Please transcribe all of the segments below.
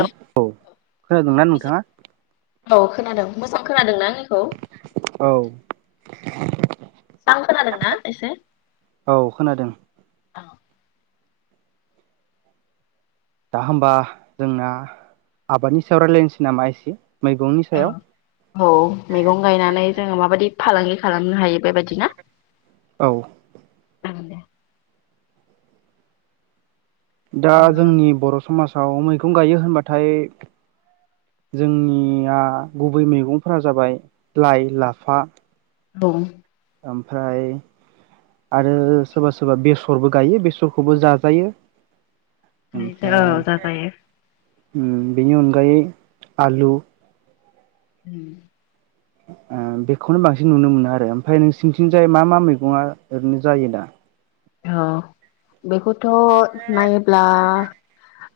औ औ खोनादोंना नोंथाङा? औ मोजां खोनादों ना आंनि औ। [inaudible] स्रां खोनादोंना एसे? औ खोनादों दा होमबा जोंना आबादनि सायाव रायलायनोसै नामा एसे? मैगंनि सायाव औ औ मैगं गायनानै जोङो माबादि फालांगि खालामनो हायो बेबायदि ना? औ। जागोन दे। दा जोंनि बर' समाज आव मैगं गायो होनबाथाय जोंनिया गुबै मैगंफोरा जाबाय लाइ लाफा औ। ओमफ्राय आरो सोरबा सोरबा बेसरबो गायो बेसरखौबो जाजायो। [unintelligible] औ जाजायो। उम बेनि अनगायै आलु। [inaudible] ओ बेखौनो बांसिन नुनो मोनो आरो ओमफाय नोंसिनिथिंजाय मा मा मैगंया ओरैनो जायोदा? औ बेखौथ' नायोब्ला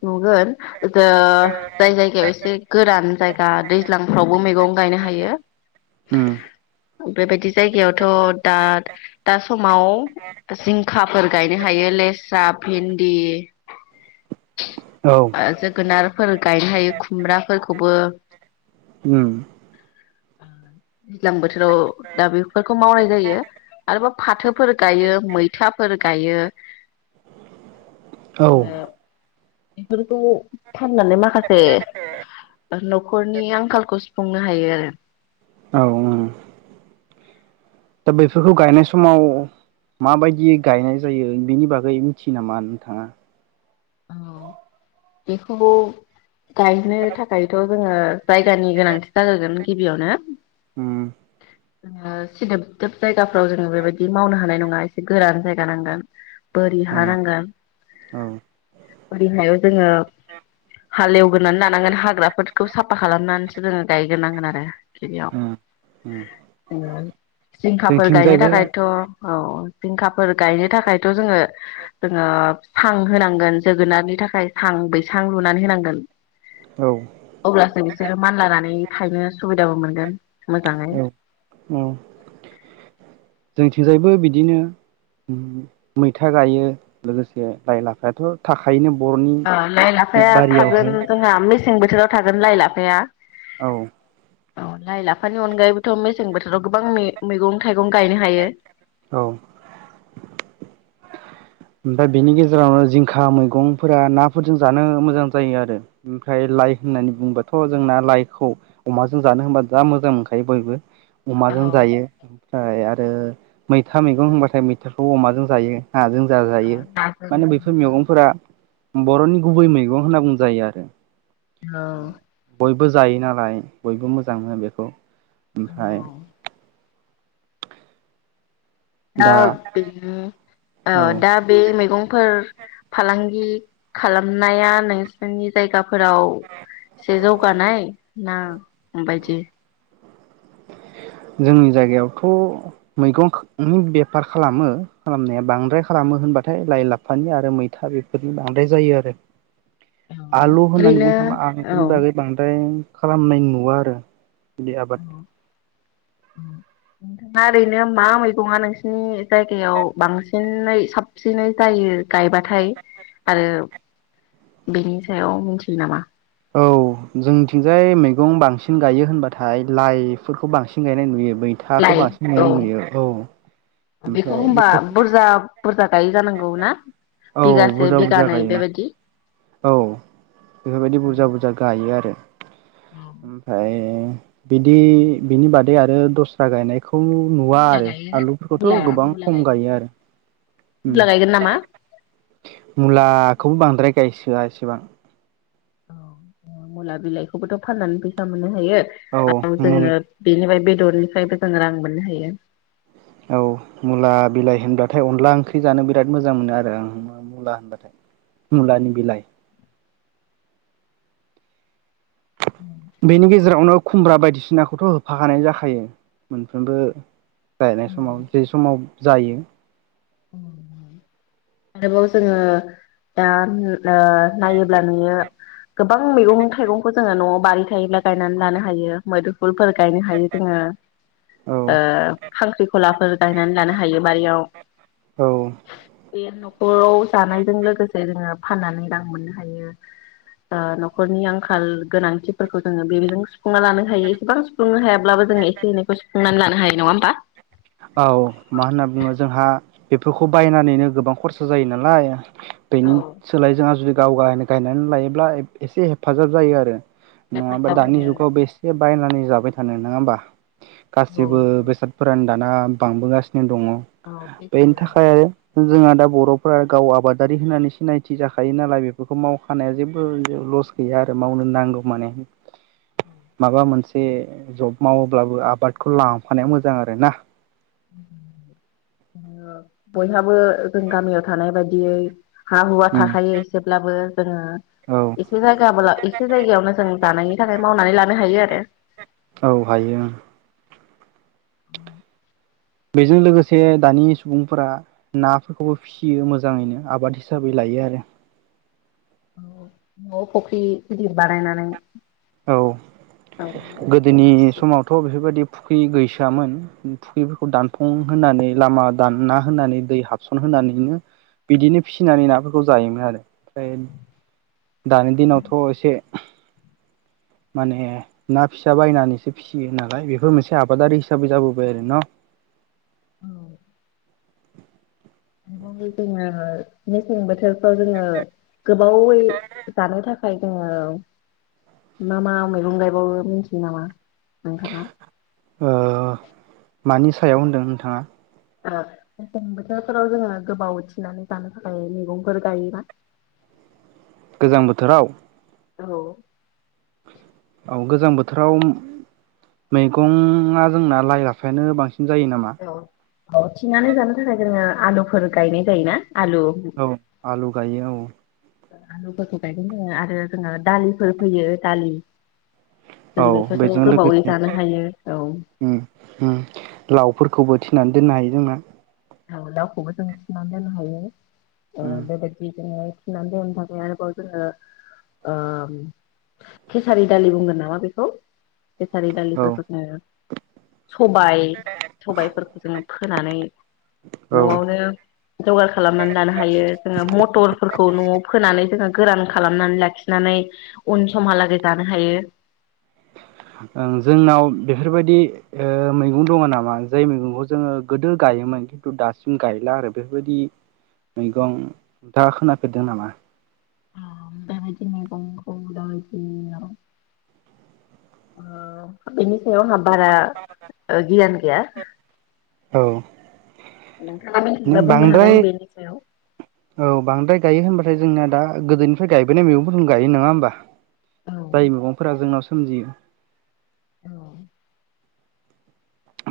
नुगोन जो जाय जायगायाव एसे गोरान जाय गा दैज्लांफ्रावबो मैगं गायनो हायो, उम बेबादि जायगायावथ' दा दा समाव जिं खाफोर गायनो हायो लेस्रा भिन दि। औ ओ जोगोनार फोर गायनो हायो खुमब्राफोरखौबो उम। [inaudible] दैज्लां बोथोराव दा बेफोरखौ मावनाय जायो, आरोबा फाथोफोर गायो मैथा गायो। औ [inaudible] बेफोरखौ फाननानै माखासे न'खरनि आंखालखौ सुफुंनो हायो आरो। औ ओं। दा बेफोरखौ गायनाय समाव माबायदि गायनाय जायो बेनि बागै मिथियो नामा नोंथाङा? औ बेखौ गायनो थाखायथ' जोङो जायगानि गोनांथि जाग्रोगोन गिबियावनो। [inaudible] जोङो सिदोब दोब जायगाफ्राव जोङो बेबायदि मावनो हानाय नङा एसे गोरान जायगा नांगोन। बोरि औ हा नांगोन। औ [unintelligible] जोङो हालेवग्रोनानै लानांगोन हाग्राफोर खौ साफा खालामनानैसो जोङो गायग्रोनांगोन आरो थिलियाव उम उम जिंखाफोर गायनो जोंथिंजायबो थाखायथ' औ जिंखाफोर गायनो थाखायथ' जोङो जोङो सां होनां गोन जोगोनारनि थाखाय सां बैसां लुनानै होनांगोन औ अब्लासो बिसोरो मानलानानै थायनो सुबिदाबो मोनगोन मोजाङै औ औ [unintelligible] थिंजायबो बिदिनो ओम मैथा गायो लोगोसे लाइ लाफायाथ' थाखोयोनो ओ लाइ लाफाया थागोन जोंहा मेसें बोथोराव थागोन लाइ लाफाया औ अ लाइ लाफानि अनगायैबोथ' मेसें बोथोराव गोबां मे-मैगं थाइग गं गायनो हायो औ ओमफ्राय बेनि गेजेरावनो जिंखा मैगंफोरा नाफोरजों जानो मोजां जायो आरो ओमफ्राय लाइ होननानै बुङोबाथ' जोंना लाइखौ अमाजों जानो होनबा जा मोजां मोनखायो बयबो औ अमाजों जायो ओमफ्राय आर आरो मैथा मैगं होनबाथाय मैथाखौ अमाजों जायो नाजों जा औ जायो नाजों माने बैफोर मोजां मैगंफोरा बर'नि गुबै मैगं होनना बुंजायो आरो माने औ बय बो जायो नालाय बयबो मोजां मोनो बेखौ ओमफाय दा बे दिनो औ दा बे मैगंफोर फालांगि खालामनाया नोंसोरनि जायगा फोराव एसे जौगानाय ना माबायदि जोंनि जायगायावथ' मैगंनि बेफार खालामो खालामनाया बांद्राय खालामो होनबाथाय लाइ लाफानि आरो मैथा बेफोरनि बांद्राय जायो आरो आलु होननानै ओरैनो बुंनो थांबा औ आलुनि बागै बांद्राय खालामनाय नुवा आरो बिदि आबाद नोंथाङा ओरैनो मा मैगङा नोंसिनि जायगायाव बांसिनै साबसिनै जायो? गायबाथाय आरो बेनि सायाव मिथियो नामा? औ जोंनिथिंजाय मैगं बांसिन गायो होनबाथाय लाइफोरखौ बांसिन गायनाय नुयो मैथाखौ लाइ बांसिनै औ नुयो औ। बेखौ ओमफ्राय होनबा बेफोरखौ बुरजा बुरजा गायै जानांगौ ना औ बिगासे बुरजा बुरजा बिगानै गायो बेबायदि औ बेफोरबायदि बुरजा बुरजा गायो आरो औ ओमफ्राय बिदि बिनि बादै आरो दस्रा गायनाय खौ नुवा मुला आरो गायोना आलु मुला मुला गायगोन उम मुला गायगोन नामा मुलाखौबो बांद्राय गायसोआ एसेबां औ मुला बिलाइखौबोथ' फाननानै फैसा मोनो औ आरो मुल जोङो बेनिफ्राय बेदरनिफ्रायबो जोङो रां मोननो हायो [inaudible] औ मुला बिलाइ होनबाथाय अनला ओंख्रि जानो बिराद मोजां मोनो आरो आं मुला होनबाथाय मुलानि बिलाइ बेनि गेजेरावनो खुमब्रा बायदिसिनाखौथ' होफाखानाय जाखायो मोनफ्रोमबो गायनाय समाव जे समाव जायो आरोबाव जोङो दा ओ नायोब्ला नोयो गोबां मैगं थाइगंखौ जोङो न'आव बारि थायोब्ला गायनानै लानो हायो मोदोम फुलफोर गायनो हायो जोङो औ ओ खांख्रिखलाफोर गायनानै लानो हायो बारियाव औ बे न'खराव जानायजों लोगोसे जोङो फाननानै रां मोननो हायो न'खरनि आंखाल गोनांथिफोरखौ जोङो बेजों सुफुंना लानो हायो एसेबां सुफुंनो हाया ब्लाबो जों एसे एनैखौ सोंनानै लानो हायो नङा होमबा औ मा होनना बुङो जोंहा बेफोरखौ बायनानैनो गोबां खरसा जायो नालाय बेनि औ सोलाय जोंहा जुदि गाव गावनो गायनानै लायोब्ला एसे हेफाजाब जायो आरो नङाबा हेफाजाब दानि होयो जुगाव बेसे बायनानानै जाबाय थानो नङा होमबा गासिबो बेसादफोरानो दा ना बांबोगासिनो दङ औ बे बेनि थाखाय आरो जोंहा दा ब बर'फ्रा गाव आबादारि होननानै सिनायथि जाखायो नालाय बेफोरखौ मावखानाया जेबो लस गैया आरो मावनो नांगौ माने माबा मोनसे ए जब मावोब्लाबो आबादखौ लांफानाया मोजां आरो ना बयहाबो जों गामियाव थानाय बायदियै हा हुवा उम थाखायो एसेब्लाबो जोङो औ एसे जायगाब एसे जायगायावनो जों जानायनि थाखाय मावनानै लानो हायो आरो औ हायो उम। बेजों लोगोसे दानि सुबुंफोरा नाफोरखौबो फिसियो मोजाङैनो आबाद हिसाबै लायो आरो। न'आव फुख्रि गिदिर बानायनानै औ जावनानै गोदोनि ना फिसियो। समावथ' बेफोरबायदि फुख्रि गैसोआमोन फुख्रिफोरखौ दानफ्लं होनानै लामा दानना होनानै दै हाबसन होनानैनो बिदिनो फिसिनानै नाफोरखौ जायोमोन आरो। ओमफ्राय दानि दिनावथ' एसे माने ना फिसा बायनानैसो फिसियो नालाय बेफोर मोनसे आबादारि हिसाबै जाबोबाय आरो ना। जोङो मेसें बोथोरफ्राव जोङो गोबावै जानो थाखाय जोङो मा मा मैगं गायबावो मिथियो नामा नोंथाङा। ओ मानि सायाव होनदों नोंथाङा? मेसें बोथोरफोराव जोङो गोबाव थिनानै जानो थाखाय मैगंफोर गायोबा। दैज्लां बोथोराव? औ। औ गोजां बोथोराव मैगंआ जोंना लाइ लाफायानो बांसिन जायो नामा औ औ थिनानै जानो थाखाय जोङो आलुफोर गायनाय जायोना आलु औ आलु गायो औ। आलुफोरखौ गायदों आरो जोङो दालिफोर फैयो दालि औ जों बेफोरखौ बेजों गोबावै लोगोसे जानो हायो औ लावफोर खौबो थिनानै दोननो हायो जोंना लावखौबो जों दोननो हायो। उम बेबादि जोंङो। थिनानै दोननो थाखाय आरोबाव जोङो केसारि दालि बुंगोन नामा बेखौ औ दालिफोरखौ जों सबाय सबायाइफोरखौ जोङो फोनानै औ न'आवनो जगार खालामनानै लानो हायो जोङो मटरफोरखौ न'आव फोनानै जोङो गोरान खालामनानै लाखिनानै उन समहालागै जानो हायो ओं जोंनाव बेफोरबायदि ओ मैगं दङ नामा जाय मैगंखौ जोङो गोदो गायोमोन खिन्थु दासिम गायला आरो बेफोरबायदि मैगं दा खोनाफेरदों नामा। बेबादि मैगंखौ दाबायदियाव ओ आंहा बारा गियान गैया। औ। नोंथाङा माने दा बुंनो बांद्राय हागोन बेनि सायाव- औ बांद्राय गायो होनबाथाय जोंना दा गोदोनिफ्राय गायबोनाय मैगंफोरखौ गायो नङा होमबा जाय मैगंफोरा जोंनाव सोमजियो औ।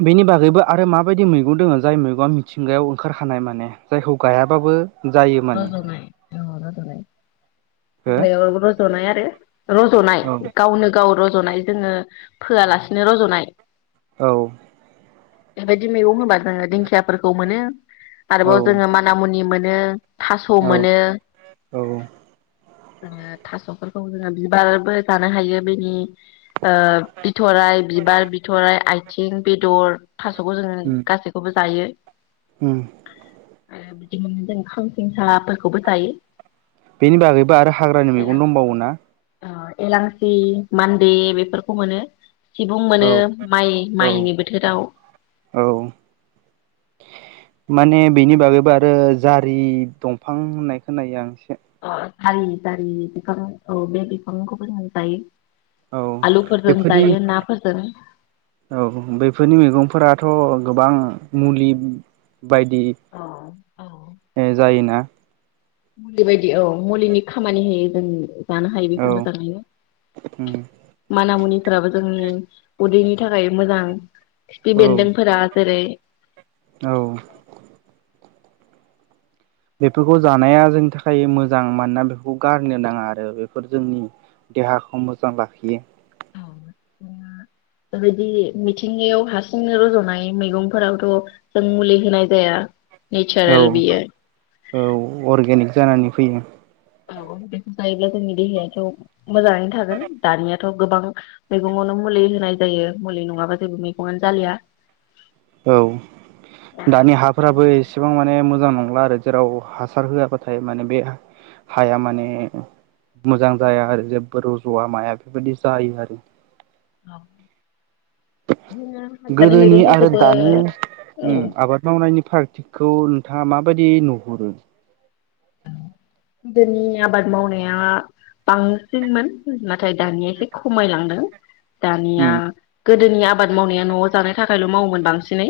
बेनि बागैबो आरो माबायदि मैगं दङ जाय मैगंआ मिथिंगायाव ओंखारखानाय माने जायखौ गायाबाबो। जायो माने रज'नाय औ रज'नाय। हो हाग्रायाव रज'नाय आरो रज'नाय औ गावनो गाव रज' रज'नाय जोङो फोआलासिनो रज'नाय। औ। बेबायदि मैगं होबा जोङो दिंखियाफोरखौ मोनो। आरोबाव औ जोङो मानामुनि मो नो। थास' औ मोनो। औ थास'फोरखौ जोङो बिबारबो जानो हायो बेनि ओ बिथ'राय, बिबार, बिथ'राय, आइथिं, बेदर थास'खौ जोङो उम गासैखौबो जायो। उम। [inaudible] फेंखाफोरखौबो जायो। बेनि बागैबो आरो हाग्रानि मैगं दंबावोना? एलांसि, मान्दे बेफोरखौ मोनो। सिबुं मोनो औ माइ औ माइनि बोथोराव। औ माने बेनि बागैबो आरो जारि दंफां होननाय खोनायो आं। ओ जारि जारि बिफां औ बे बिफांखौबो जों जायो। औ आलुफोरजों बेफोरनि जायो नाफोरजों औ बेफोरनि मैगंफोरा थ' गोबां मुलि बायदि औ ओ जायोना। मुलि बायदि औ मुलिनि खामानि होयो जोंनि जानो हायो औ बेखौ मोजाङैनो। उम माना मुनिफ्राबो जोंनि उदैनि थाखाय मोजां खिफि औ बेन्दोंफोरा जेरै औ बेफोरखौ जानाया जोंनि थाखाय मोजां मानोना बेफोरखौ गारनो नाङा आरो बेफोर जोंनि देहाखौ मोजां लाखियो। बेबायदि मिथिंगायाव हारसिंनो रज'नाय मैगंफोरावथ' जों मुलि होनाय जाया। औ नेचारेल बियो। औ अरगेनिक जानानै फैयो। औ बेखौ जायोब्ला जोंनि देहायाथ' मोजाङैनो थागोन दानिया थ' गोबां मैगङावनो मुलि होनाय जायो मुलि नङाबा जेबो मैगङानो जालिया। औ दानि हाफोराबो एसेबां माने मोजां नंला आरो जेराव हासार होआबाथाय माने बे हाया माने मोजां जाया आरो जेबो रज'वा माया बेफोरबायदि जायो आरो। औ। गोदोनि आरो मैगंफोरखौबो दानि औ उम आबाद मावनायनि फार थिकखौ नोंथाङा माबायदि नुहरो? गोदोनि आबाद मावनाया बांसिनमोन नाथाय दानिया एसे खमायलांदों। दानिया उम गोदोनि आबाद मावनाया नआव जानाय थाखायल मावोमोन बांसिनै।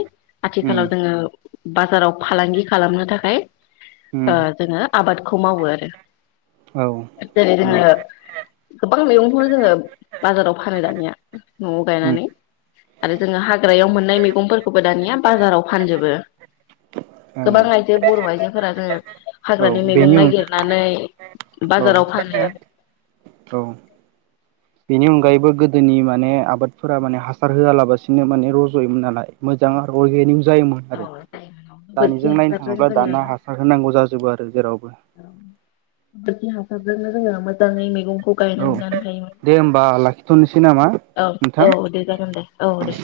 उम आथिखालाव जोङो बाजाराव फालांगि खालामनो थाखाय उम ओ जोङो आबाद खौ मावो आरो। औ जेरै उम जोङो गोबां मैगंखौ जोङो बाजाराव फानो दानिया। नआव उम गायनानै आरो जोङो हाग्रायाव मोननाय मैगंफोरखौबो दानिया बाजाराव फानजोबो ओं गोबां आइजो बर आइजोफोरा जोङो औ हाग्रानि मैगं। बेनि उन नागिरनानै औ बाजाराव फानो औ बेनि अन अनगायैबो गोदोनि माने आबादफोरा माने हासार होआलाबसिनो माने रजयोमोन नालाय मोजां आरो अर्गेनिक जायोमोन आरो गोबोरखि दानिजों नायनो हासारजों थाङोब्ला जोङो दानया हासार होनांगौ जाजोबो आरो जेरावबो। [unintelligible] मोजाङै मैगं। खौ औ गायनानै लानो हायोमोन दे होमबा लाखिथ'नोसै नामा औ नोंथां औ दे जागोन दे औ दे।